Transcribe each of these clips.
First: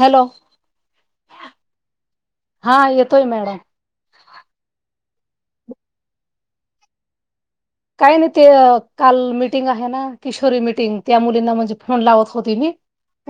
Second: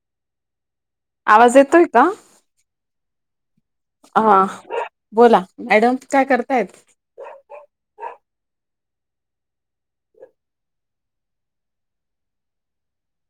Hello आवाज येतोय का? हा येतोय मॅडम हा बोला मॅडम काय करतायत काय नाही ते काल मिीटिंग आहे ना किशोरी मिीटिंग त्या मुलींना म्हणजे फोन लावत होती नाही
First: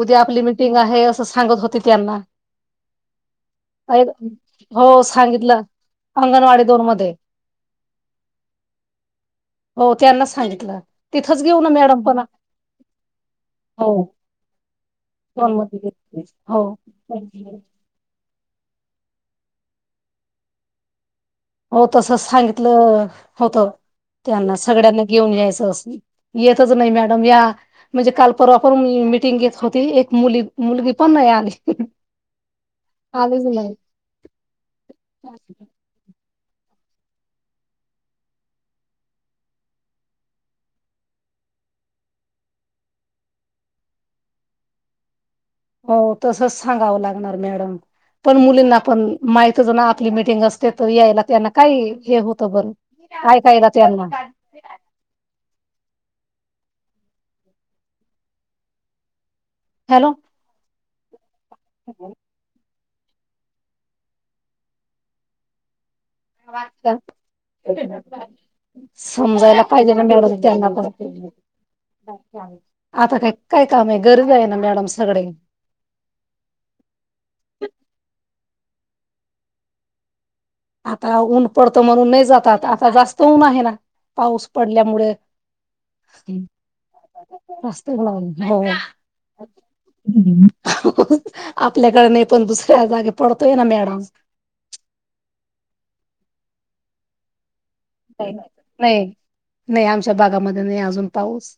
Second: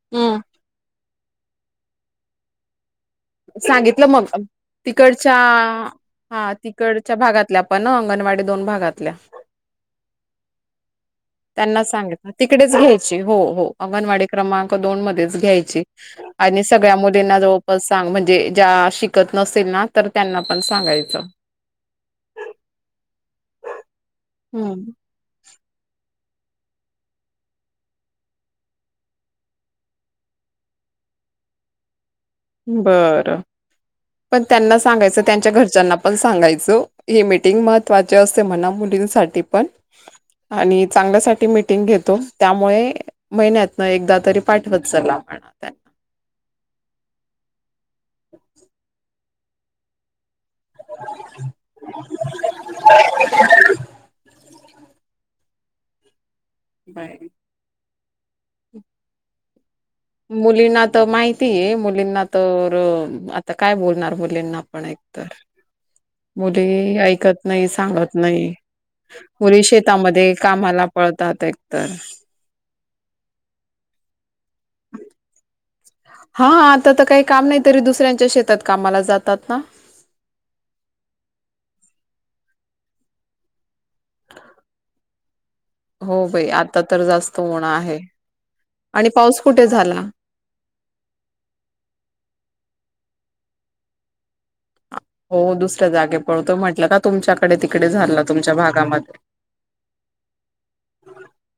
उद्या आपली मिीटिंग आहे सांगत होते त्यांना सांगितलं मग हो तिकडच्या सांगितलं हा अंगणवाडी दोन मध्ये तिकडच्या भागातले आपण अंगणवाडी दोन भागात हो त्यांना सांगितलं तिथंच घेऊ ना त्यांना मॅडम पण सांगित तिकडेच घ्यायची हो हो अंगणवाडी क्रमांक दोन मध्येच दोन घ्यायची मध्ये हो आणि सगळ्या मुलींना जवळपास म्हणजे ज्या शिकत नसेल ना तर त्यांना पण सांगायचं हो तस सांगितलं होत त्यांना सगळ्यांना हम्म घेऊन यायचं असून येतच नाही मॅडम या म्हणजे काल परवा पण मीटिंग घेत होती एक मुली मुलगी पण नाही आली बरं आलीच नाही पण त्यांना सांगायचं त्यांच्या हो घरच्यांना पण सांगायचं सो हे मीटिंग महत्त्वाचे असते म्हणा मुलींसाठी पण आणि चांगल्यासाठी मिीटिंग घेतो त्यामुळे महिन्यातन एकदा तरी पाठवत चल आपणा हो तसच सांगावं लागल मॅडम पण मुलींना आपण माहित ज ना आपली मिटिंग अस ते त यायला त्यांना काय हे होतं बर कायऐकायला त्यांना ते बाय हॅलो. मुलीनाथ त माहि मुलीनाथवर आता काय बोलणार मुलेंना आपण एकतर सांगत नाही. समजायला मुली पाहिजे ना शेतामध्ये मॅडम त्यांना कामाला पळतात एकतर पण आता काय काय काम आहे गरज आहे ना मॅडम सगळे हा आता तर काही काम नाही तरी दुसऱ्यांच्या शेतात कामाला जातात ना आता ऊन पडतं म्हणून नाही जातात आता जास्त ऊन आहे ना पाऊस पडल्यामुळे हो बाई आता तर जास्त ऊन स्ते आहे हो आणि पाऊस कुठे झाला? आपल्याकडे नाही पण दुसऱ्या जागे पढत न म्याड हो दुसऱ्या जागे पडतो, म्हटलं का तुमच्याकडे ते नाही-नाही आमच्या बागामध्ये नाही अजून पाऊस.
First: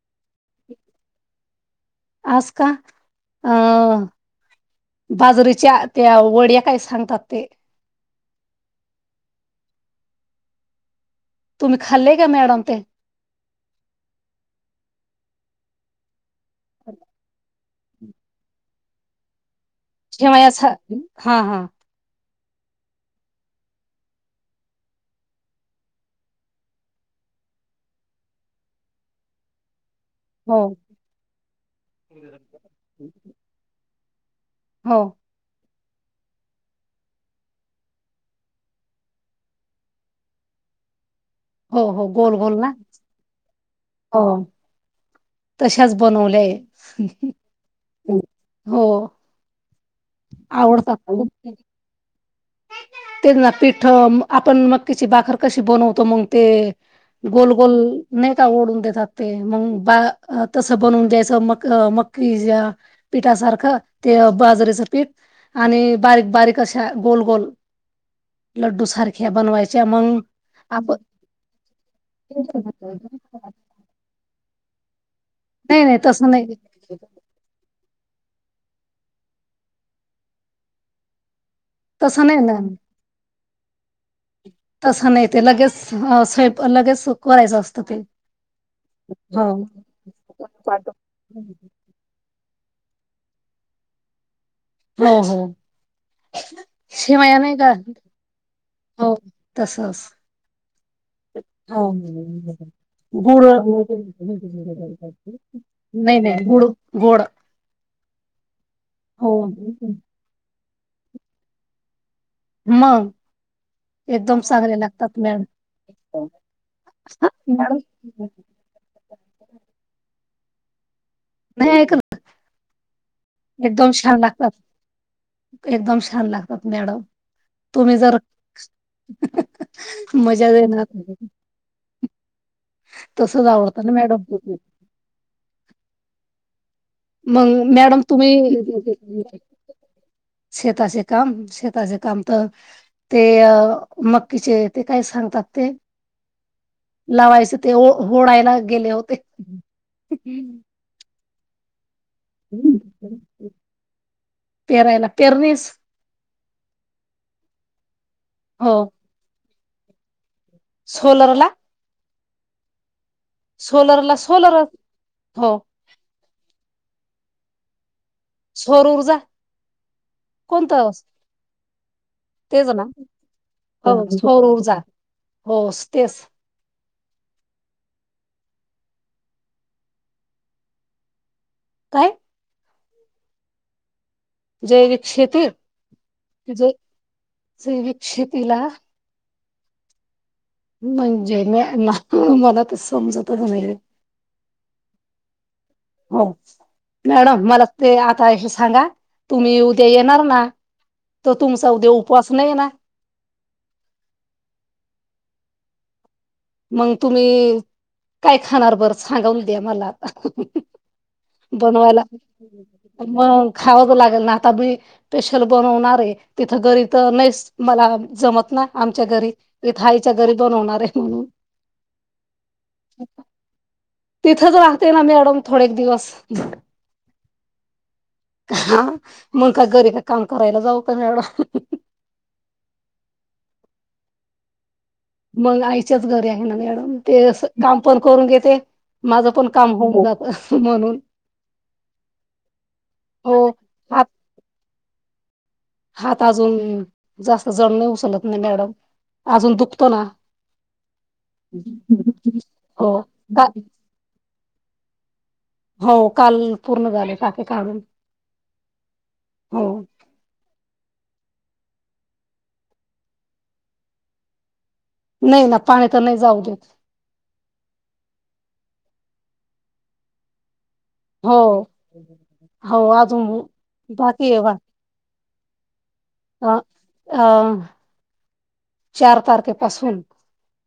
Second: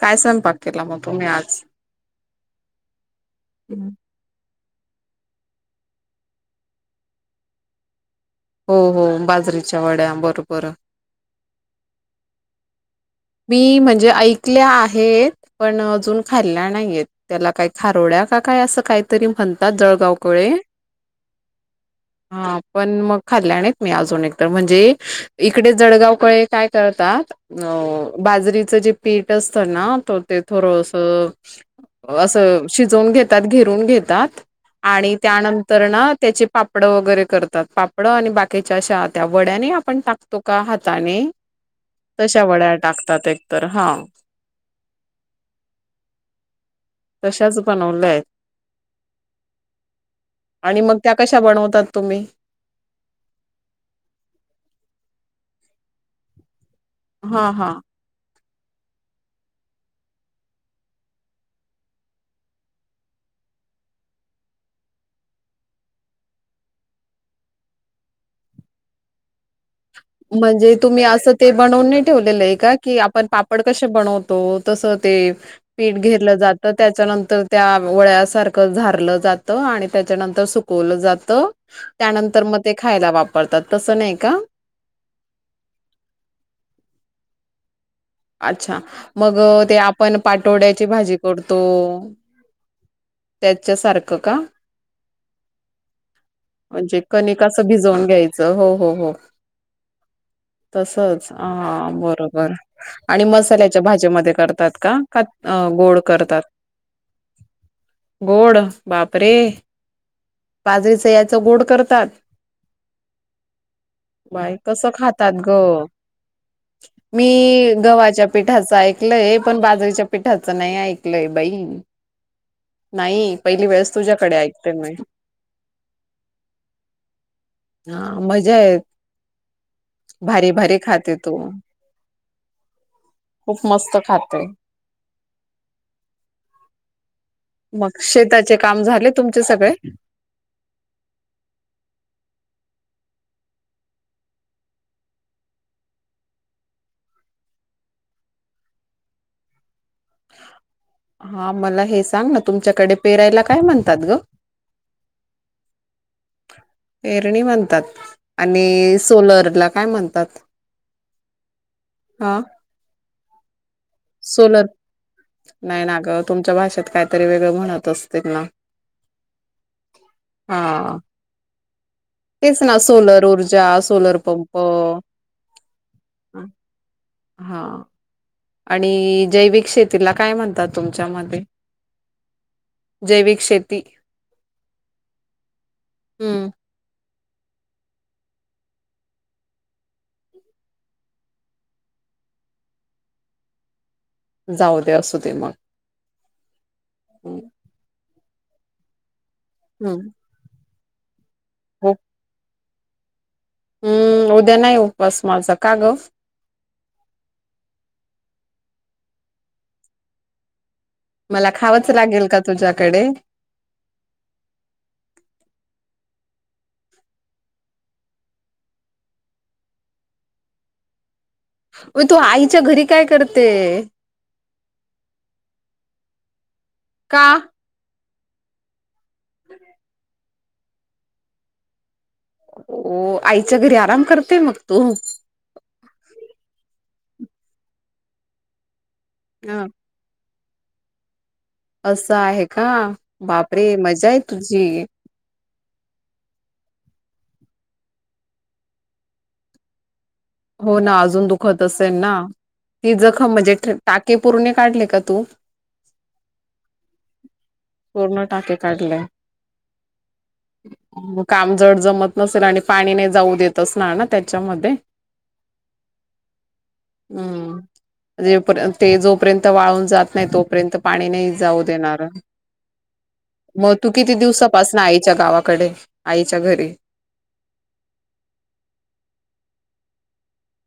काय स्वयंपाक केला मग तुम्ही आज. आजका अ! हो बाजरीच्या त्या वड्या काय सांगतात ते हो-हो बाजरीच्या वड्या बरोबर, तुम्ही खाल्ले का मॅडम ते, मी म्हणजे ऐकल्या आहेत पण अजून खाल्ल्या नाहीयेत त्याला काय खारोड्या का काय असं काहीतरी म्हणत शेवयाच हा! हा! हा पण मग खाल्ल्याने मी अजून एकत म्हणजे इकडे जळगावकळे काय करतात. अ, बाजरीचं जे पीठ असतं ना, ते हो थोडं अस शिजून घेतात. घेरून घेत त्याात हो आणि त्यानंतर तर ना त्याचे पापडं वगैरे करतात, पापडं आणि बाकीच्या अशा हात्या वड्याने आपण टाकतो का हाताने. हो! हो! गोल-गोल ना. ताते, तर हां! हो तशाच बनवल्याय तशाच बनवल्याय हो. आणि आवडतात मग त्या खूप कशा बनवतात तुम्ही. ते ना पिठ आपण मकीची बाखर कशी बनवतो मग ते हा हा गोल-गोल नाही. ओढून देतात ते मग बा तस बनवून द्यायच म मकी पीठासारखं, ते बाजरेचं पीठ आणि बारीक-बारीक अशा. गोल-गोल लड्डू सारख्या बनवायच. म्हणजे तुम्ही असं ते बनवून नाही ठेवलेलं आहे का? की आपण पापड कसे बनवतो. तसं, ते नाही पीठ नाही तसं घेरलं नाही जात त्याच्यानंतर त्या वळ्यासारख. झाारलं जातं आणि त्याच्यानंतर सुकवलं जातं. तसं नाही त्यानंतर ना मग ते खायला वापर. करतात तसं नाही का? तं नाही, ते लगेच सुकवायचं लगेच करायचं असतं ते. अच्छा मग हो ते आपण पाटोड्याची भाजी करतो. त्याच्या सारखं का.? हो हो म्हणजे शेवया नाही कणिकस का भिजवून घ्यायचं, हो हो हो तसच हा बरोबर. आणि गुळ मसाल्याच्या भाजीमध्ये करतात का? का अ, गोड नाही करतात? नाही गुळ गोड. गोड. बापरे. हो बाजरीच याचं गोड करतात. मग एकदम बाय चांगले कसं लागतात, खातात मॅम ग मी गव्हाच्या पीठाचं ऐकलं हे पण बाजरीच्या पीठाचं नाही. बाई नाही ऐकलं नाही पहिली एकदम वेळेस छान तुझ्याकडे लागतात, ऐकते मी एकदम छान लागतात मॅडम तुम्ही हा जर मजा आहे मजा भारी भारी येणार खाते तू तस खूप आवडत ना मस्त मॅडम तु खाते मग मॅडम शेताचे तुम्ही, काम झाले तुमचे सगळे शेताचे काम शेताचे काम तर ते मक्कीचे ते काय सांगतात ते लावायचे ते होडायला गेले होते. हा मला हेच. ना तुमच्याकडे पेरायला काय म्हणतात ग? पेरायला पेरणीस पेरणी म्हणतात हो आणि सोलर काय म्हणतात? सोलरला. हा. सोलर ला सोलर हो नाही ना ग तुमच्या भाषेत काहीतरी वेगळं म्हणतं असती सौरऊर्जा कोण हा तसं? तेच ना सोलर ऊर्जा, हो सोलर सौर पंप ऊर्जा हो तेच हा आणि जैविक शेतीला काय म्हणतात तुमच्या मध्ये? काय? जैविक शेती. जैविक शेती हम्म जे विक शेतीला म्हणजे मँम मला ते समजतच नाही ओ. जाऊ दे असू दे मग. हो. मॅडम मला ते आ कायही सांगा. तुम्ही उद्या हम्म येणार ना? तो तुमचा उद्या हो उपवास नाही ना? हम्म उद्या नाही उपवास माझा का गं मग तुम्ही काय खाणार बर सांगा उद्या मला आता मला खावंच बनवायला लागेल का तुझ्याकडे मग खावाच लागलं ना आता मी स्पेशल बनवणार आहे तिथं घरी तर नाहीच मला जमत, ना आमच्या घरी इथे आईच्या घरी बनवणार आहे म्हणून म तू आईच्या घरी काय करते अ का हा मग का घरी का काम करायला जाऊ का मँडम हो आईच्या घरी आराम करतेय मग तू मग आईच्याच घरी आहे ना, मॅडम ते असं काम पण करून घेते माझं पण ह काम होऊन जात हं म्हणून असं आहे का हो बापरे हात मज्जा आहे तुझी हात अजून जास्त जड नाही उचलत नाही मी मॅडम अजून दुखतो ना हो ना अजून दुखत असेल, ना हो ती जखम का म्हणजे टाके पुरण काढले का तू हो काल पूर्ण झाले टाके काढून पूर्ण टाके काढलेय. हो काम जड जमत नसेल आणि पाणी नाही जाऊ देत असणार ना त्याच्यामध्ये नाही ना पाणी तर नाही जाऊ देत. हम्म. जेपर्यंत ते जोपर्यंत वाळून जात नाही तोपर्यंत पाणी नाही हो जाऊ देणार हो अजून मग तू किती बाकी आहे बा दिवसापासन आईच्या गावा कडे. अ अ चार तारखे. असून.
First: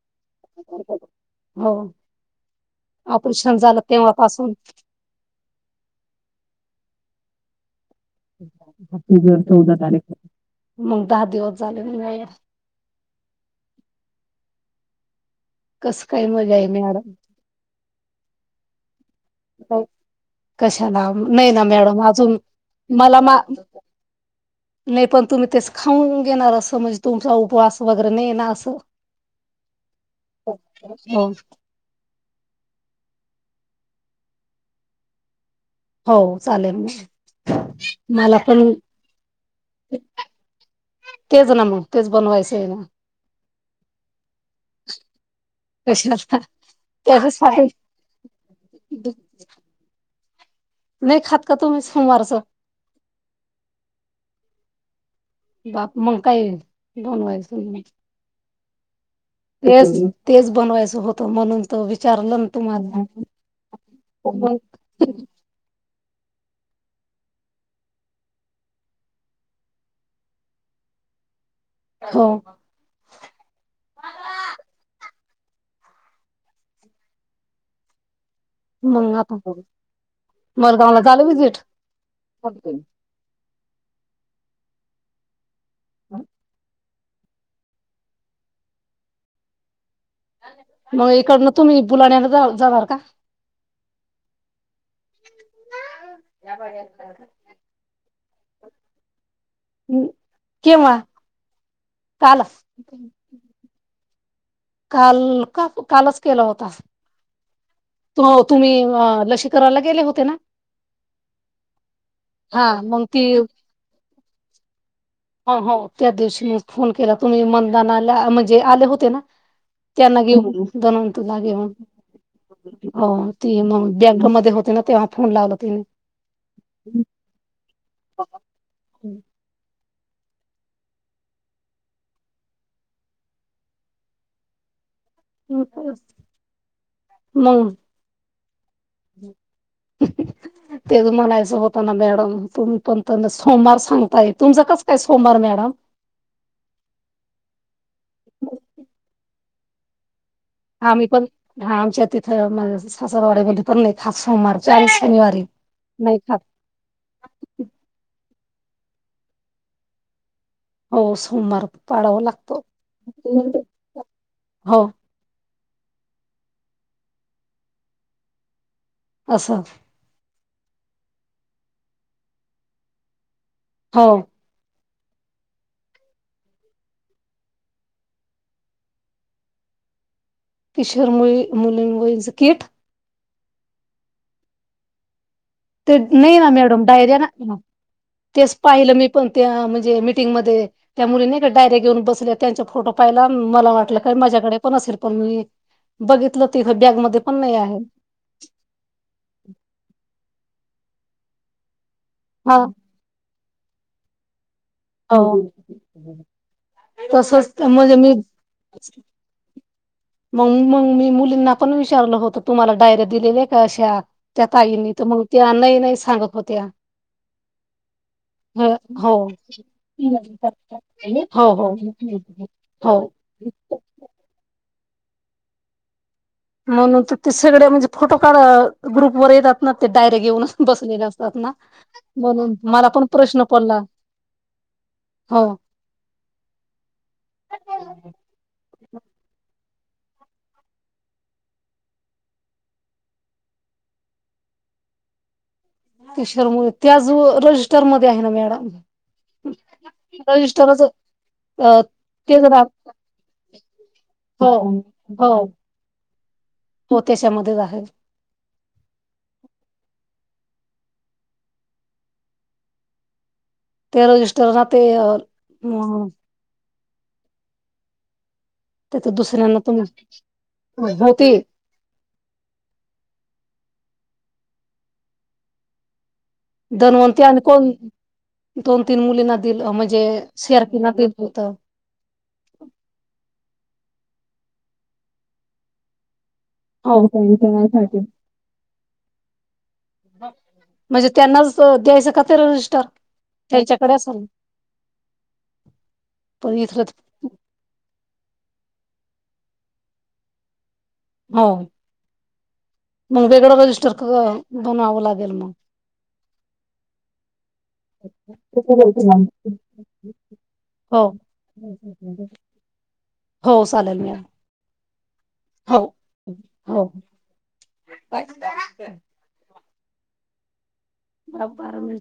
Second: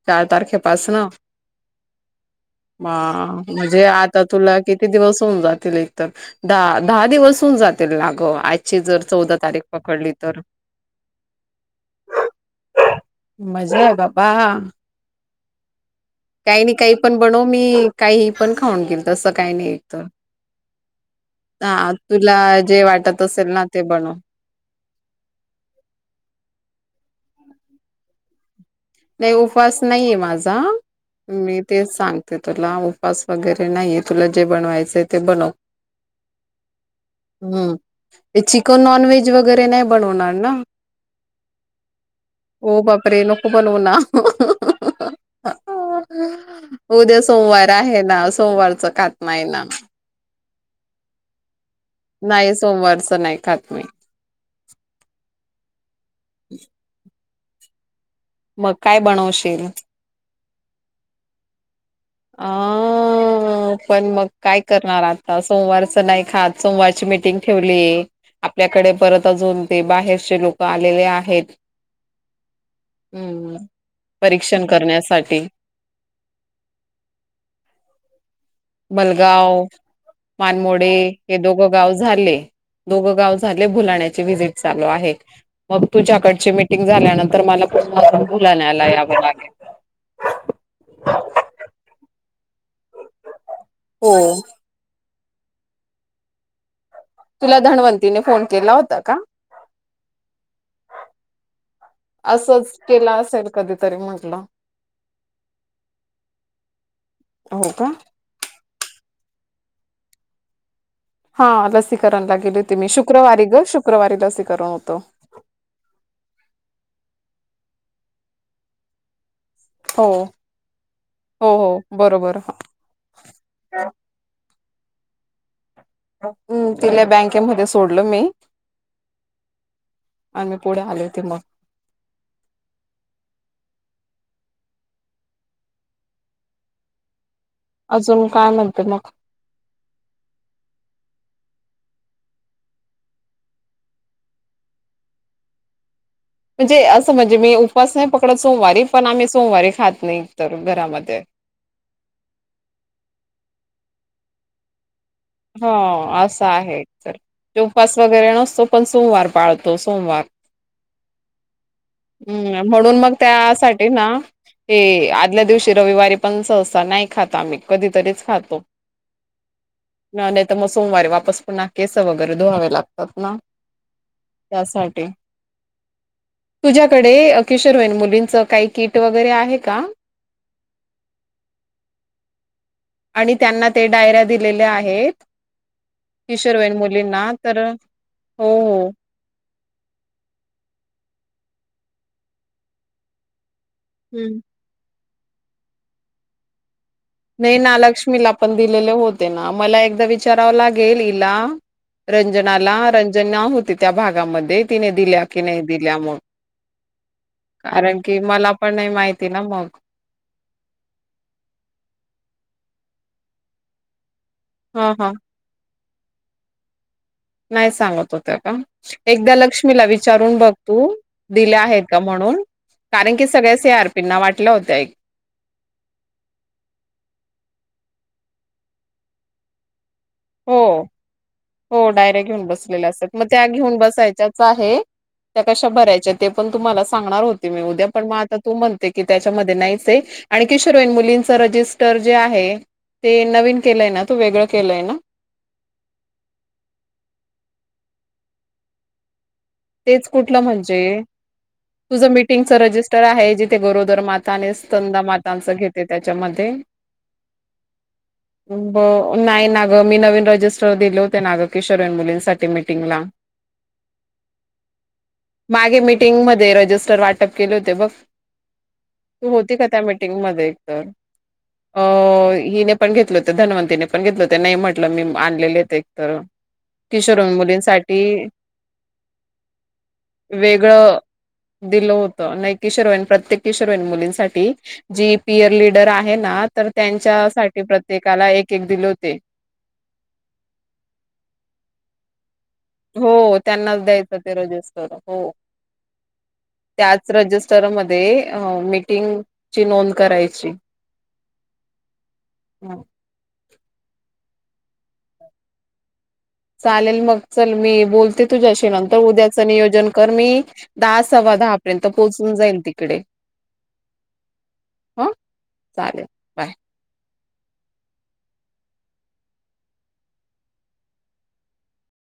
चार तारखेपासन ऑपरेशन झालं म्हणजे आता तेव्हापासून तुला किती दिवस होऊन जातील एकतर दहा दहा दिवस जात. लागतील ना गं आजची जर चौदा तारीख पकडली तर मग दहा दिवस झाले मग मजा आहे बा. बा. कसं मजा काही आहे नाही काही मॅडम पण बनव मी काही पन खाऊन घेईल. तसं काही नाही तर कशाला नाही ना हा मॅडम तुला अजून जे मला वाटत मा असेल ना ते बनव नाही पण तुम्ही तेच खाऊन घेणार असं म्हणजे तुमचा उपवास. भगर नई ना ना असू. नाही उपास नाहीय माझा हो मी तेच सांगते तुला उपास वगैरे नाही आहे तुला जे बनवायचं आहे ते बनव. हो चालेल मग हम्म मला ते पण चिकन नॉन व्हेज वगैरे नाही बनवणार ना तेच ना मग तेच बनवायचं आहे हो ना. बापरे नको ना कशाला उद्या त्याच्यासाठी सोमवार आहे ना सोमवारच खात नाही ना. नाही खात. का तुम्ही सोमवारचं नाही सोमवारचं नाही खात मी. [inaudible] बाप मग काय बनवायचं? बनवायचं मग काय बनवशील? तेच तेच बनवायचं होतं म्हणून तर विचारलं ना अ तुम्हाला पण मग काय करणार आता सोमवारचं नाही खात सोमवारची मिटिंग ठेवली य आपल्याकडे परत अजून ते बाहेरचे लोक आलेले आहेत. हो हम्म परीक्षण करण्यासाठी. [unintelligible] हम. मग आता मलगाव मानमोडे मलगावला झालं हे विजिट दोघं गाव झाले दोघं गाव भुलाण्याचे वजिट चालू आहे. मग तुझ्याकडची मिटिंग झाल्यानंतर मला पुन्हा बुलायला यावं लागेल मग इकडन तुम्ही बुलाण्याला जावा जाणार का हो या तुला धनवंतीने फोन केला होता का हम् असंच केला असेल कधीतरी मग तुला काल का कालच केला होता हो का तो तुम्ही हं लशी करायला गेले होते ना हा लसीकरणला हा गेलेते, मी मग ती शुक्रवारी गं शुक्रवारी लसीकरण होतं हो हो त्या दिवशीच फोन केला, तुम्ही मदाना आल्या म्हणजे आले होते ना हो, त्यांना घेऊन दोन तुला हो, घेऊन हो, बरोबर. मग बँकमध्ये होते ना तेव्हा फोन लावला तिने हम् तिला बँकेमध्ये सोडलो मी आणि मी पुढे आले होते मग हो तेच अजून काल तेच मला होता ना मॅडम तुम्ही पण सोमवार सांगताय तुमचं कसं काय सोमवार मॅडम म्हणजे असं म्हणजे मी उपास नाही पकडत सोमवारी पण आम्ही सोमवारी खात नाही तर आम्ही घरामध्ये. पण हा आमच्या तिथं सासरवाड्या मध्ये मी पण नाही खात सोमवारच शनिवारी हो नाही असं आहे तर उपास वगैरे नसतो तो पण सोमवार पाळतो सोमवार हो सोमवार पाळावा लागतो हम् म्हणून मग त्यासाठी ना मी हो आदल्या दिवशी रविवारी पण सहसा नाही खाता आम्ही कधीतरीच खातो असं नाहीतर मग सोमवारी वापस पुन्हा केस वगैरे धुवावे लागतात ना हो त्यासाठी तुझ्याकडे किशोरवयन मुलींच काही किट वगैरे आहे का किशीर मुलून वय झ किठ आणि त्यांना ते डायऱ्या दिलेल्या आहेत आहेत ते नाही ना मॅडम डायर्या लागते ना तर हो तेच हो पाहिलं मी पण त्या म्ह जे मिटींगमध्ये त्या मुलीनाही का डायर्या घेऊन बसल्या त्यांचे फोटो पाहीले मला वाटलं का हम्म माझ्याकडे पण असेल पण मी बघितलं तिथ नाही ना लक्ष्मीला पण दिलेले होते ना मला एकदा विचारावं लागेल गेलला हा रंजनाला रंजना होती त्या भागामध्ये तिने हो दिल्या की नाही दिल्या मग तसच म्हणजे कारण मी की मला पण नाही माहिती ना मग मग मग मी मुलींना पण विचारलं विचारललं होत तुम्हाला डायऱ्या दिलेल्या का अशा त्या ताईंनी हा तर हा मग त्या नाही नाही सांगत होत्या नाही सांगत होत का हो एकदा हो लक्ष्मीला विचार चारूण बघ तू दिले हो आहेत का म्हणून हो कारण की सगळ्या सी आर पीनां वाटलं होत आहे म्हणून ते सगळे म्हणजे फोटो काढ ग्रुपवर येतात ना ते डायरेक्ट येऊनच हो बसलेले असतात ना हो डायरेक्ट घेऊन म्हणून बसलेले मला पण असतात, मग प्रश्न त्या घेऊन हो पडला डायरेक्ट येऊनच बसले असतात मग त्या घेऊन बसायच्याच आहे त्या हो कशा भरायच्या ते पण तुम्हाला सांगणार होते मी उद्या पण मग आता तू म्हणते की त्याच्यामध्ये नाही आण किशोरवय मुलींच रजिस्टर जे आहे ते नवीन केलंय ना त वेगळं केलंय ना किशोरवय ते अजून रजिस्टरमध्ये आहे ना मॅडम तेच कुठलं रजिस्टरच म्हणजे तुझं ते मिटिंगच जरा रजिस्टर आहे, जिथे गरोदर माता, हो स्तनंद हो माता घेते त्यांच्यामध्ये हो त्याच्यामध्येच आहे नाही ना गं मी नवीन रजिस्टर दिले होते ना गं किशोरी मुलींसाठी मिटिंगला ते रजिस्टर ना ते हम तर वाटप केले होते बघ त्याच तु होती दुसऱ्यांना का त्या तुम्ही मीटिंग एक तर होती अ हिने पण घेतलं होतं धनवंतीने पण घेतलं ते नाही म्हटलं मी आणलेले एकतर धन्वंतरी किशोरवयीन आणि कोण मुलींसाठी दोन तीन मुलींना दिलं म्हणजे शेरकीना वेगळं दिलं होत कोशोरवयीन मुलींसाठी जी पीयर लिडर आहे ना तर हो त्यांच्यासाठी प्रत्येकाला एक एक दिले होते. म्हणजे त्यांनाच द्यायचं का तर हो त्यांनाच द्यायचं ते रजिस्टर हो पण इथलं त्याच रजिस्टरमध्ये हे मीटिंगची नोंद करायची हो बनवं लागेल मग चालेल मग चल मी बोलते तुझ्याशी नंतर, उद्याचं नियोजन कर मी दहा हो सव्वा दहा पर्यंत पोहोचून जाईल तिकडे, हो चालेल मॅम हा? हो हो. काय बा बार म्हणजे